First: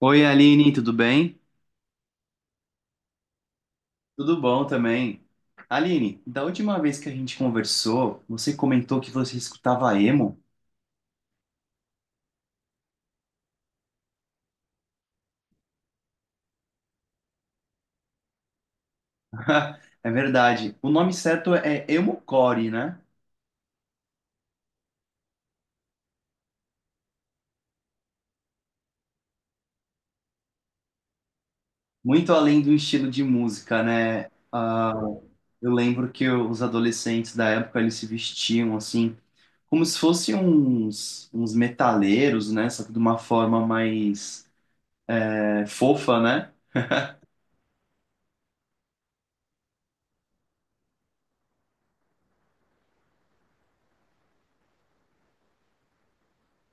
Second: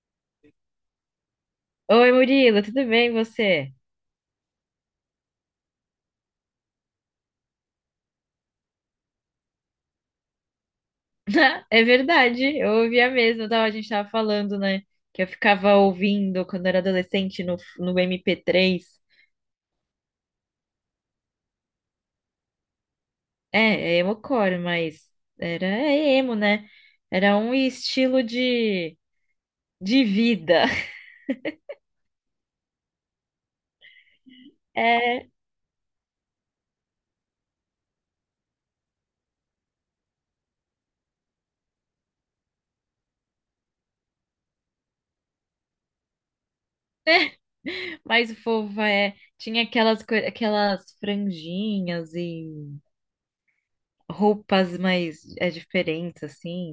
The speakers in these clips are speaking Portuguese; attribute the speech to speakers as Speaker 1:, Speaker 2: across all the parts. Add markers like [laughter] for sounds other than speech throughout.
Speaker 1: Oi, Aline, tudo bem?
Speaker 2: Oi, Murilo, tudo bem você?
Speaker 1: Tudo bom também. Aline, da última vez que a gente conversou, você comentou que você escutava emo.
Speaker 2: [laughs] É verdade, eu ouvia mesmo, tava, a gente tava falando, né? Que eu ficava ouvindo quando era adolescente no MP3.
Speaker 1: [laughs] É verdade. O nome certo é emo-core, né?
Speaker 2: É, é emocore, mas era é emo, né? Era um estilo de vida. [laughs]
Speaker 1: Muito além do estilo de música, né? Ah,
Speaker 2: É,
Speaker 1: eu lembro que os adolescentes da época eles se vestiam assim, como se fossem uns metaleiros, né? Só que de uma forma mais fofa, né?
Speaker 2: mais fofa, é. Tinha aquelas, aquelas franjinhas e roupas mais é, diferentes, assim,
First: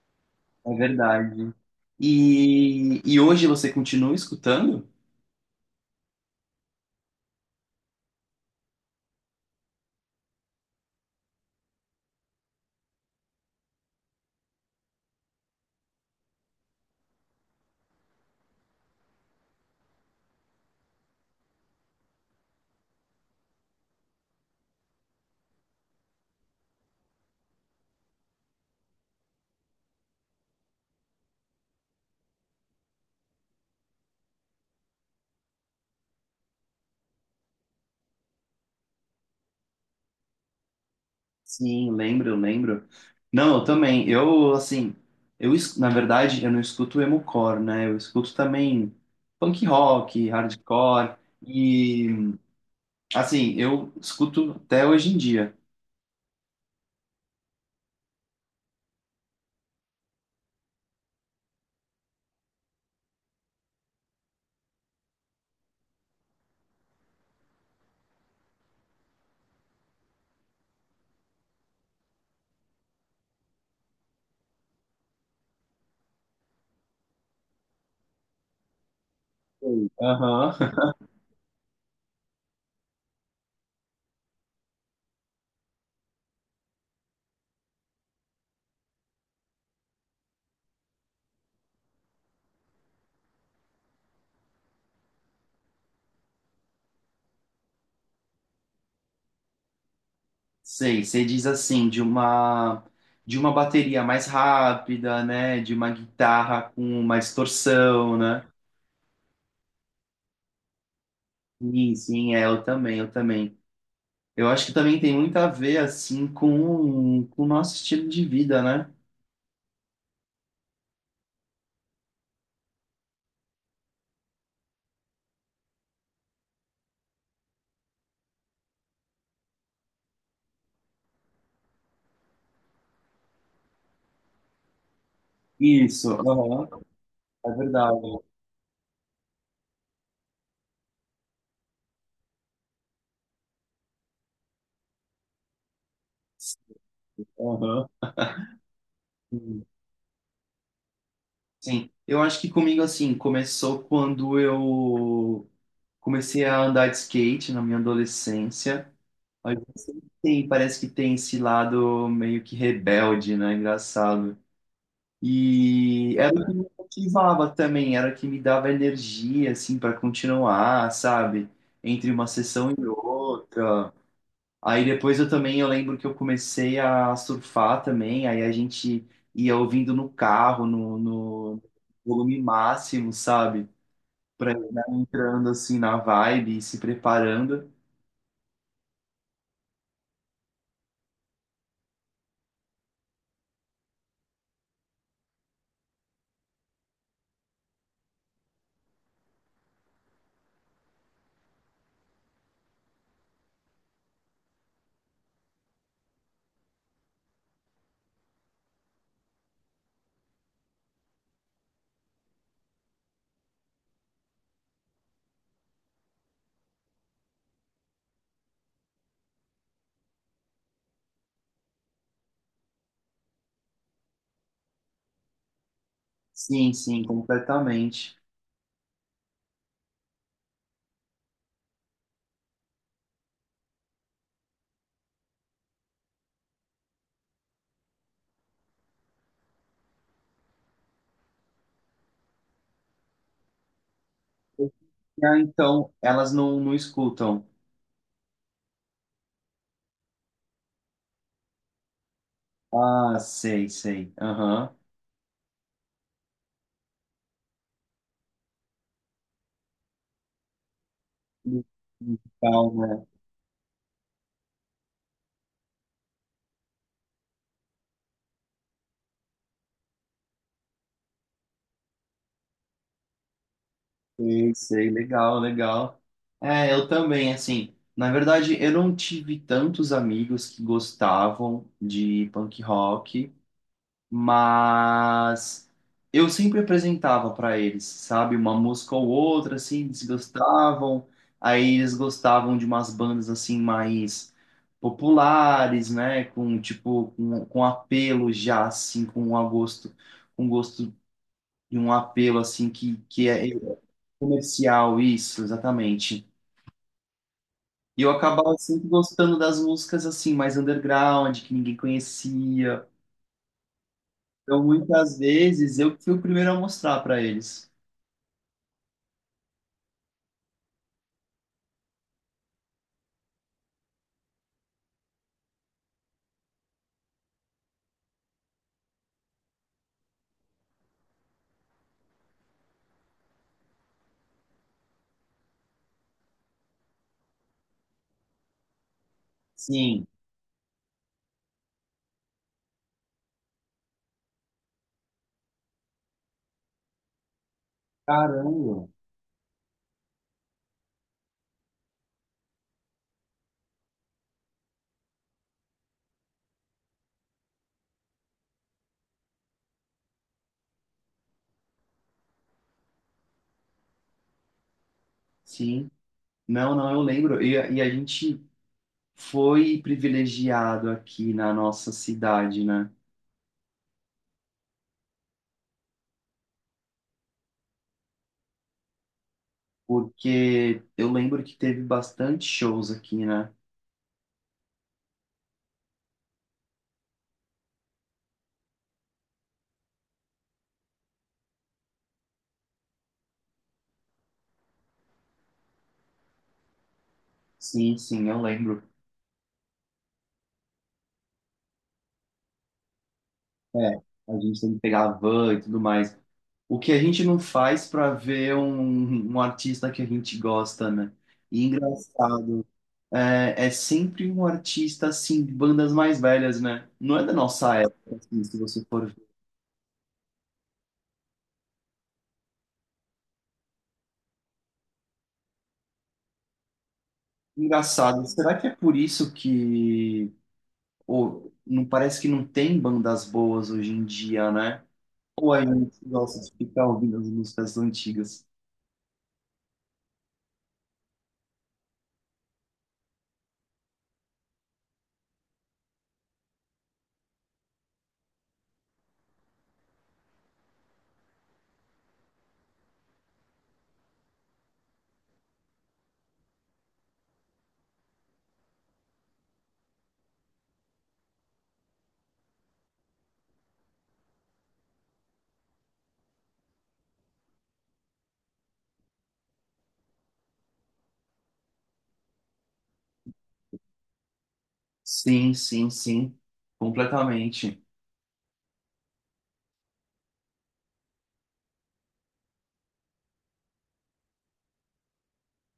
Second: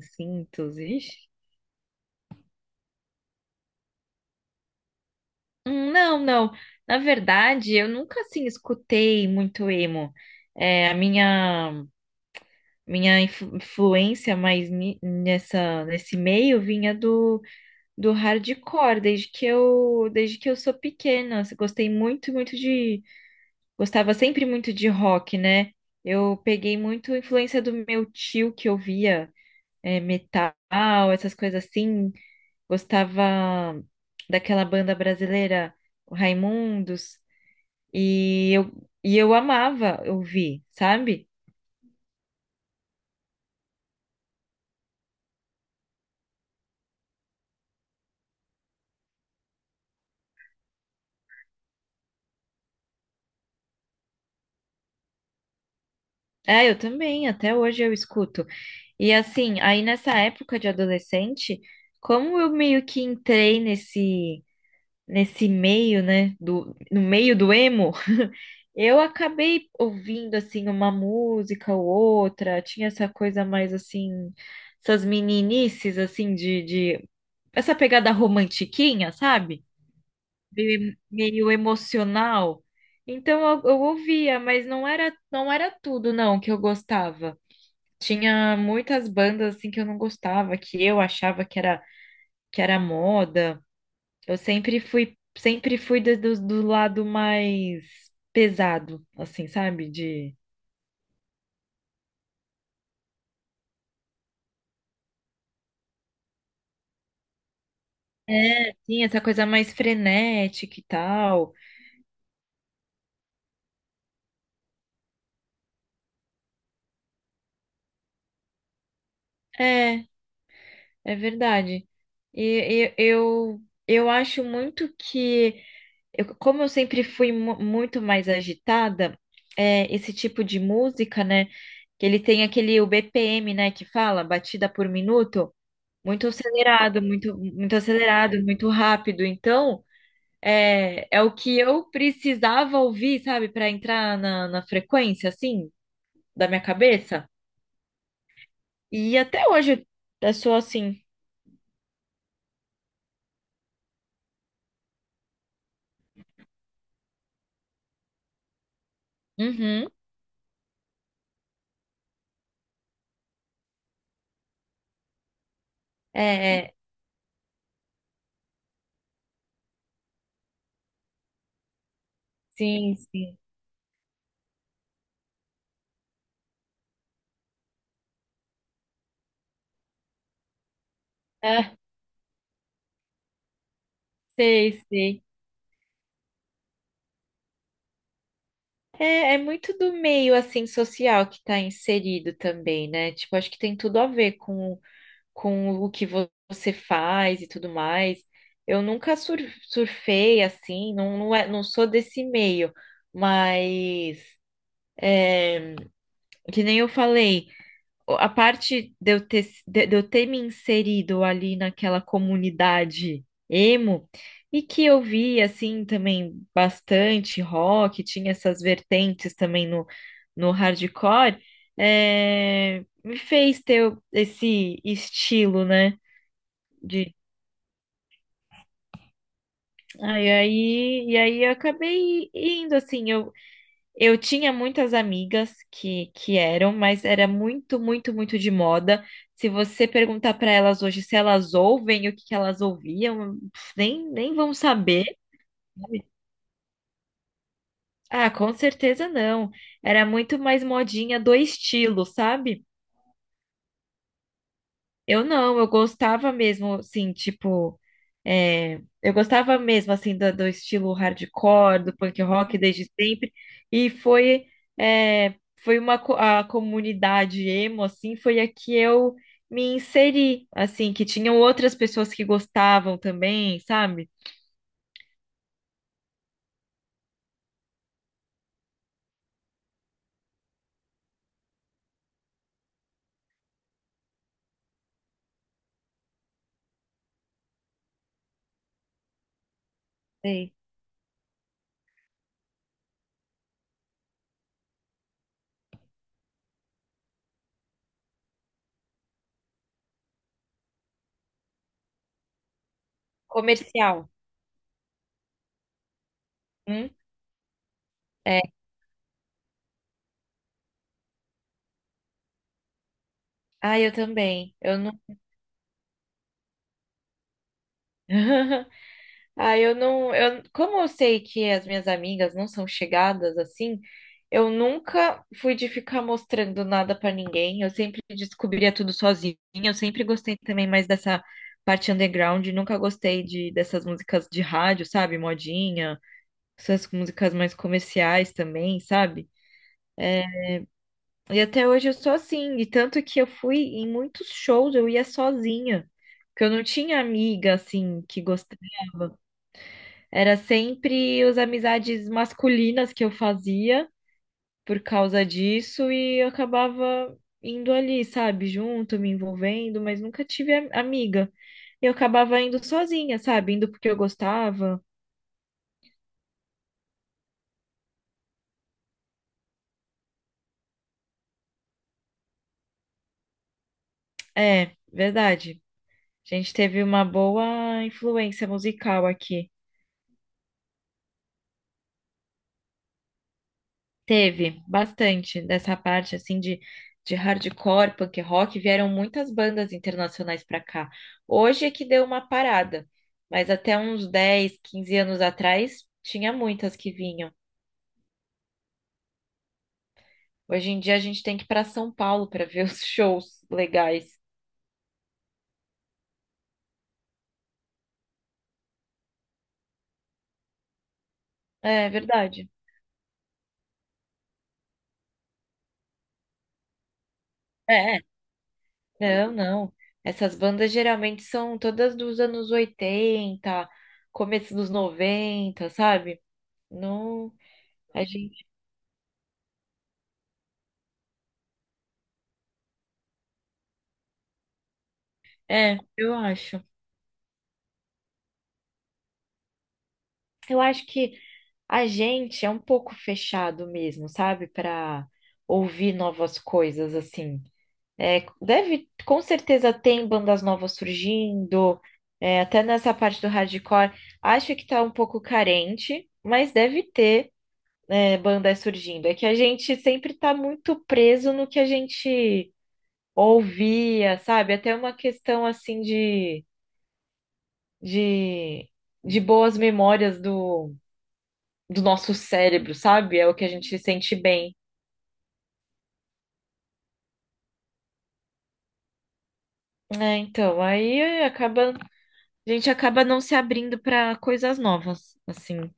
Speaker 1: É
Speaker 2: cintos, ixi.
Speaker 1: verdade. E hoje você continua escutando?
Speaker 2: Não, não. Na verdade, eu nunca assim escutei muito emo. É, a minha influência mais nessa nesse meio vinha do, do hardcore, desde que eu sou pequena. Eu Gostei muito, muito de Gostava sempre muito de rock, né? Eu peguei muito influência do meu tio que ouvia metal, essas coisas assim. Gostava daquela banda brasileira, o Raimundos. E eu, e eu amava ouvir, sabe?
Speaker 1: Sim, lembro, lembro. Não, eu também. Eu, assim, na verdade, eu não escuto emo-core, né? Eu escuto também punk rock, hardcore, e, assim, eu escuto até hoje em dia.
Speaker 2: É, eu também, até hoje eu escuto. E assim, aí nessa época de adolescente, como eu meio que entrei nesse meio, né, do no meio do emo, [laughs] eu acabei ouvindo assim uma música ou outra, tinha essa coisa mais assim, essas meninices assim de essa pegada romantiquinha, sabe?
Speaker 1: Sim. Aham.
Speaker 2: Meio, meio emocional. Então eu ouvia, mas não era tudo não que eu gostava. Tinha muitas bandas assim que eu não gostava, que eu achava que era moda. Eu sempre fui do, do lado mais pesado, assim, sabe? De
Speaker 1: Sei, você diz assim, de uma bateria mais rápida, né? De uma guitarra com uma distorção, né?
Speaker 2: é, sim, essa coisa mais frenética e tal.
Speaker 1: Sim, sim, é, eu também, eu também. Eu acho que também tem muito a ver, assim, com o nosso estilo de vida, né?
Speaker 2: É, é verdade. E, e eu eu acho muito que eu, como eu sempre fui muito mais agitada, é, esse tipo de música, né? Que ele tem aquele o BPM, né? Que fala batida por minuto,
Speaker 1: Isso, aham, é
Speaker 2: muito
Speaker 1: verdade.
Speaker 2: acelerado, muito rápido. Então, é, é o que eu precisava ouvir, sabe, para entrar na frequência, assim, da minha cabeça.
Speaker 1: Aham,
Speaker 2: E até
Speaker 1: sim.
Speaker 2: hoje eu sou assim.
Speaker 1: Sim. Eu acho que comigo, assim, começou quando eu comecei a andar de skate na minha adolescência. Mas
Speaker 2: Uhum.
Speaker 1: sempre tem, parece que tem esse lado meio que rebelde, né? Engraçado. E era o que me
Speaker 2: É,
Speaker 1: motivava também, era o que me dava energia, assim, para continuar, sabe? Entre uma sessão e
Speaker 2: sim, sim.
Speaker 1: outra. Aí depois eu também, eu lembro que eu comecei a surfar também, aí a gente ia ouvindo no carro, no
Speaker 2: É,
Speaker 1: volume máximo, sabe? Pra ir
Speaker 2: sei,
Speaker 1: né,
Speaker 2: sei.
Speaker 1: entrando assim na vibe e se preparando.
Speaker 2: É, é muito do meio assim social que está inserido também, né? Tipo, acho que tem tudo a ver com o que você faz e tudo mais. Eu nunca surfei assim, não, não, é, não sou desse meio, mas é, que nem eu falei a parte de eu ter me inserido ali naquela comunidade emo e que eu vi assim também bastante rock, tinha essas vertentes também no hardcore, é, me fez ter esse estilo, né?
Speaker 1: Sim, sim,
Speaker 2: De,
Speaker 1: completamente.
Speaker 2: ah, aí, e aí eu acabei indo assim, eu tinha muitas amigas que eram, mas era muito, muito, muito de moda. Se você perguntar para elas hoje se elas ouvem, o que elas ouviam, pff, nem, nem vão saber.
Speaker 1: Ah, então,
Speaker 2: Sabe?
Speaker 1: elas não escutam.
Speaker 2: Ah, com certeza não. Era muito mais modinha do estilo, sabe?
Speaker 1: Ah, sei, sei. Aham.
Speaker 2: Eu não, eu gostava mesmo, assim, tipo, é, eu gostava mesmo, assim, do, do estilo hardcore, do punk rock
Speaker 1: Musical,
Speaker 2: desde
Speaker 1: né?
Speaker 2: sempre, e foi, é, foi uma, a comunidade emo, assim, foi a que eu me inseri, assim, que tinham outras pessoas que gostavam também, sabe?
Speaker 1: Sei, sei, legal, legal. É, eu também, assim, na verdade, eu não tive tantos amigos que gostavam de punk rock, mas eu sempre apresentava para eles, sabe, uma música ou outra, assim, eles
Speaker 2: Sei.
Speaker 1: gostavam, aí eles gostavam de umas bandas, assim, mais populares, né, com, tipo, com apelo já, assim, com um gosto e um apelo assim que é
Speaker 2: Comercial.
Speaker 1: comercial, isso, exatamente.
Speaker 2: Hum?
Speaker 1: E eu
Speaker 2: É.
Speaker 1: acabava sempre gostando das músicas assim, mais underground, que ninguém conhecia.
Speaker 2: Ah, eu também,
Speaker 1: Então,
Speaker 2: eu não...
Speaker 1: muitas vezes, eu que fui o primeiro a mostrar para eles.
Speaker 2: [laughs] Ah, eu não, eu, como eu sei que as minhas amigas não são chegadas assim, eu nunca fui de ficar mostrando nada pra ninguém. Eu sempre descobria tudo sozinha. Eu sempre gostei também mais dessa parte underground. Nunca gostei de dessas músicas de rádio, sabe? Modinha, essas músicas mais comerciais também, sabe?
Speaker 1: Sim,
Speaker 2: E até hoje eu sou assim. E tanto que eu fui em muitos shows, eu ia sozinha, porque eu não tinha amiga assim que
Speaker 1: caramba.
Speaker 2: gostava. Era sempre as amizades masculinas que eu fazia por causa disso e eu acabava indo ali, sabe, junto, me envolvendo, mas nunca tive amiga. Eu acabava indo sozinha, sabe, indo porque eu gostava.
Speaker 1: Sim. Não, não, eu lembro. E a gente foi privilegiado aqui na nossa cidade, né?
Speaker 2: É, verdade. A gente teve uma boa influência musical aqui.
Speaker 1: Porque eu lembro que teve bastante shows aqui, né?
Speaker 2: Teve bastante dessa parte assim de hardcore, punk rock, vieram muitas bandas internacionais para cá. Hoje é que deu uma parada, mas até uns 10 ou 15 anos atrás tinha muitas que vinham.
Speaker 1: Sim, sim, eu lembro.
Speaker 2: Hoje em dia a gente tem que ir para São Paulo para ver [laughs] os shows
Speaker 1: É,
Speaker 2: legais.
Speaker 1: a gente tem que pegar a van e tudo mais. O que a gente não faz para ver um artista que a gente gosta, né? E
Speaker 2: É verdade.
Speaker 1: engraçado, é, é sempre um artista assim, de bandas mais velhas, né? Não é da nossa
Speaker 2: É,
Speaker 1: época, assim, se você for ver.
Speaker 2: não, não. Essas bandas geralmente são todas dos anos 80 começo dos 90 sabe? Não, a
Speaker 1: Engraçado,
Speaker 2: gente.
Speaker 1: será que é por isso que ou, não parece que não tem bandas boas hoje em dia, né? Ou a
Speaker 2: É,
Speaker 1: gente
Speaker 2: eu
Speaker 1: gosta de
Speaker 2: acho.
Speaker 1: ficar ouvindo as músicas antigas?
Speaker 2: Eu acho que a gente é um pouco fechado mesmo, sabe? Para ouvir novas coisas, assim. É, deve, com certeza, tem bandas novas surgindo, é, até nessa parte do hardcore. Acho que tá um pouco carente, mas deve ter, é, bandas surgindo. É que a gente sempre tá muito preso no que a gente ouvia, sabe? Até uma questão, assim, de, de boas memórias do do nosso cérebro, sabe? É o que a gente se sente bem.
Speaker 1: Sim, sim, sim, completamente.
Speaker 2: É, então, aí acaba, a gente acaba não se abrindo para coisas novas, assim.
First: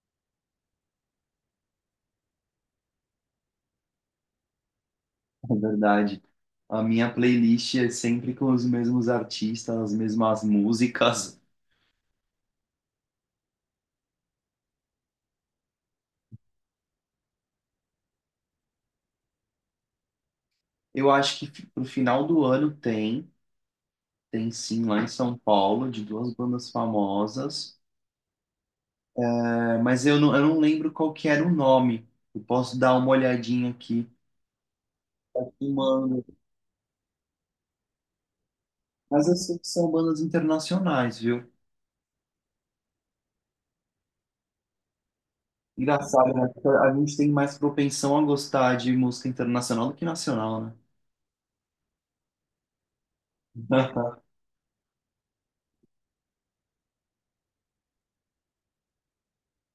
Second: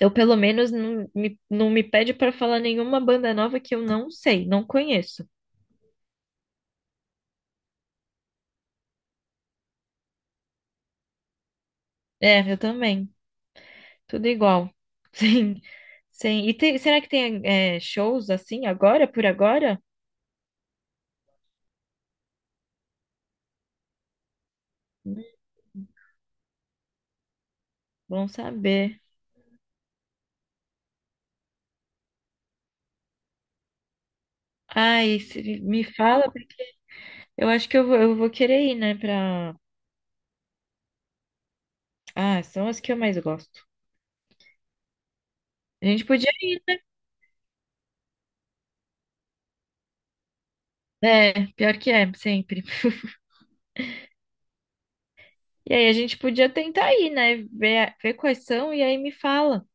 Speaker 2: Eu, pelo menos, não me pede para falar nenhuma banda nova que eu não sei, não conheço.
Speaker 1: [laughs] É verdade. A minha playlist é sempre com os mesmos artistas, as mesmas músicas.
Speaker 2: É, eu também. Tudo igual. [laughs] Sim, sim. E será que tem é, shows assim agora, por agora?
Speaker 1: Eu acho que pro final do ano tem, tem sim lá em
Speaker 2: Hum,
Speaker 1: São Paulo, de duas bandas famosas.
Speaker 2: Bom saber.
Speaker 1: É, mas eu não lembro qual que era o nome. Eu posso dar uma olhadinha aqui.
Speaker 2: Ai, se
Speaker 1: E
Speaker 2: me
Speaker 1: mando.
Speaker 2: fala, porque eu acho que eu vou querer ir, né,
Speaker 1: Mas eu
Speaker 2: pra...
Speaker 1: sei que são bandas internacionais, viu?
Speaker 2: Ah, são as que eu mais gosto. A gente podia
Speaker 1: Engraçado, né? Porque a gente tem mais propensão a gostar de música internacional do que nacional, né?
Speaker 2: é, pior que é, sempre. [laughs]
Speaker 1: [laughs]
Speaker 2: E aí a gente podia tentar ir, né? Ver, ver quais são e aí me fala.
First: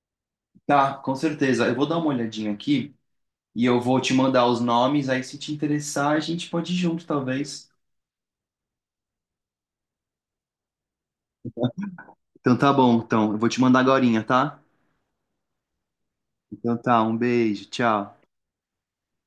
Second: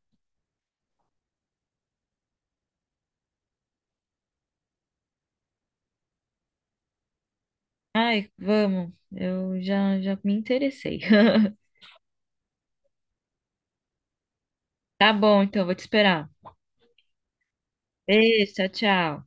Speaker 1: Tá, com certeza. Eu vou dar uma olhadinha aqui. E eu vou te mandar os nomes, aí se te interessar, a gente pode ir junto, talvez.
Speaker 2: Ai, vamos. Já me interessei. [laughs]
Speaker 1: Então tá bom, então. Eu vou te mandar agorinha, tá?
Speaker 2: Tá bom, então, vou te esperar.
Speaker 1: Então tá, um beijo, tchau.
Speaker 2: Beijo, tchau, tchau.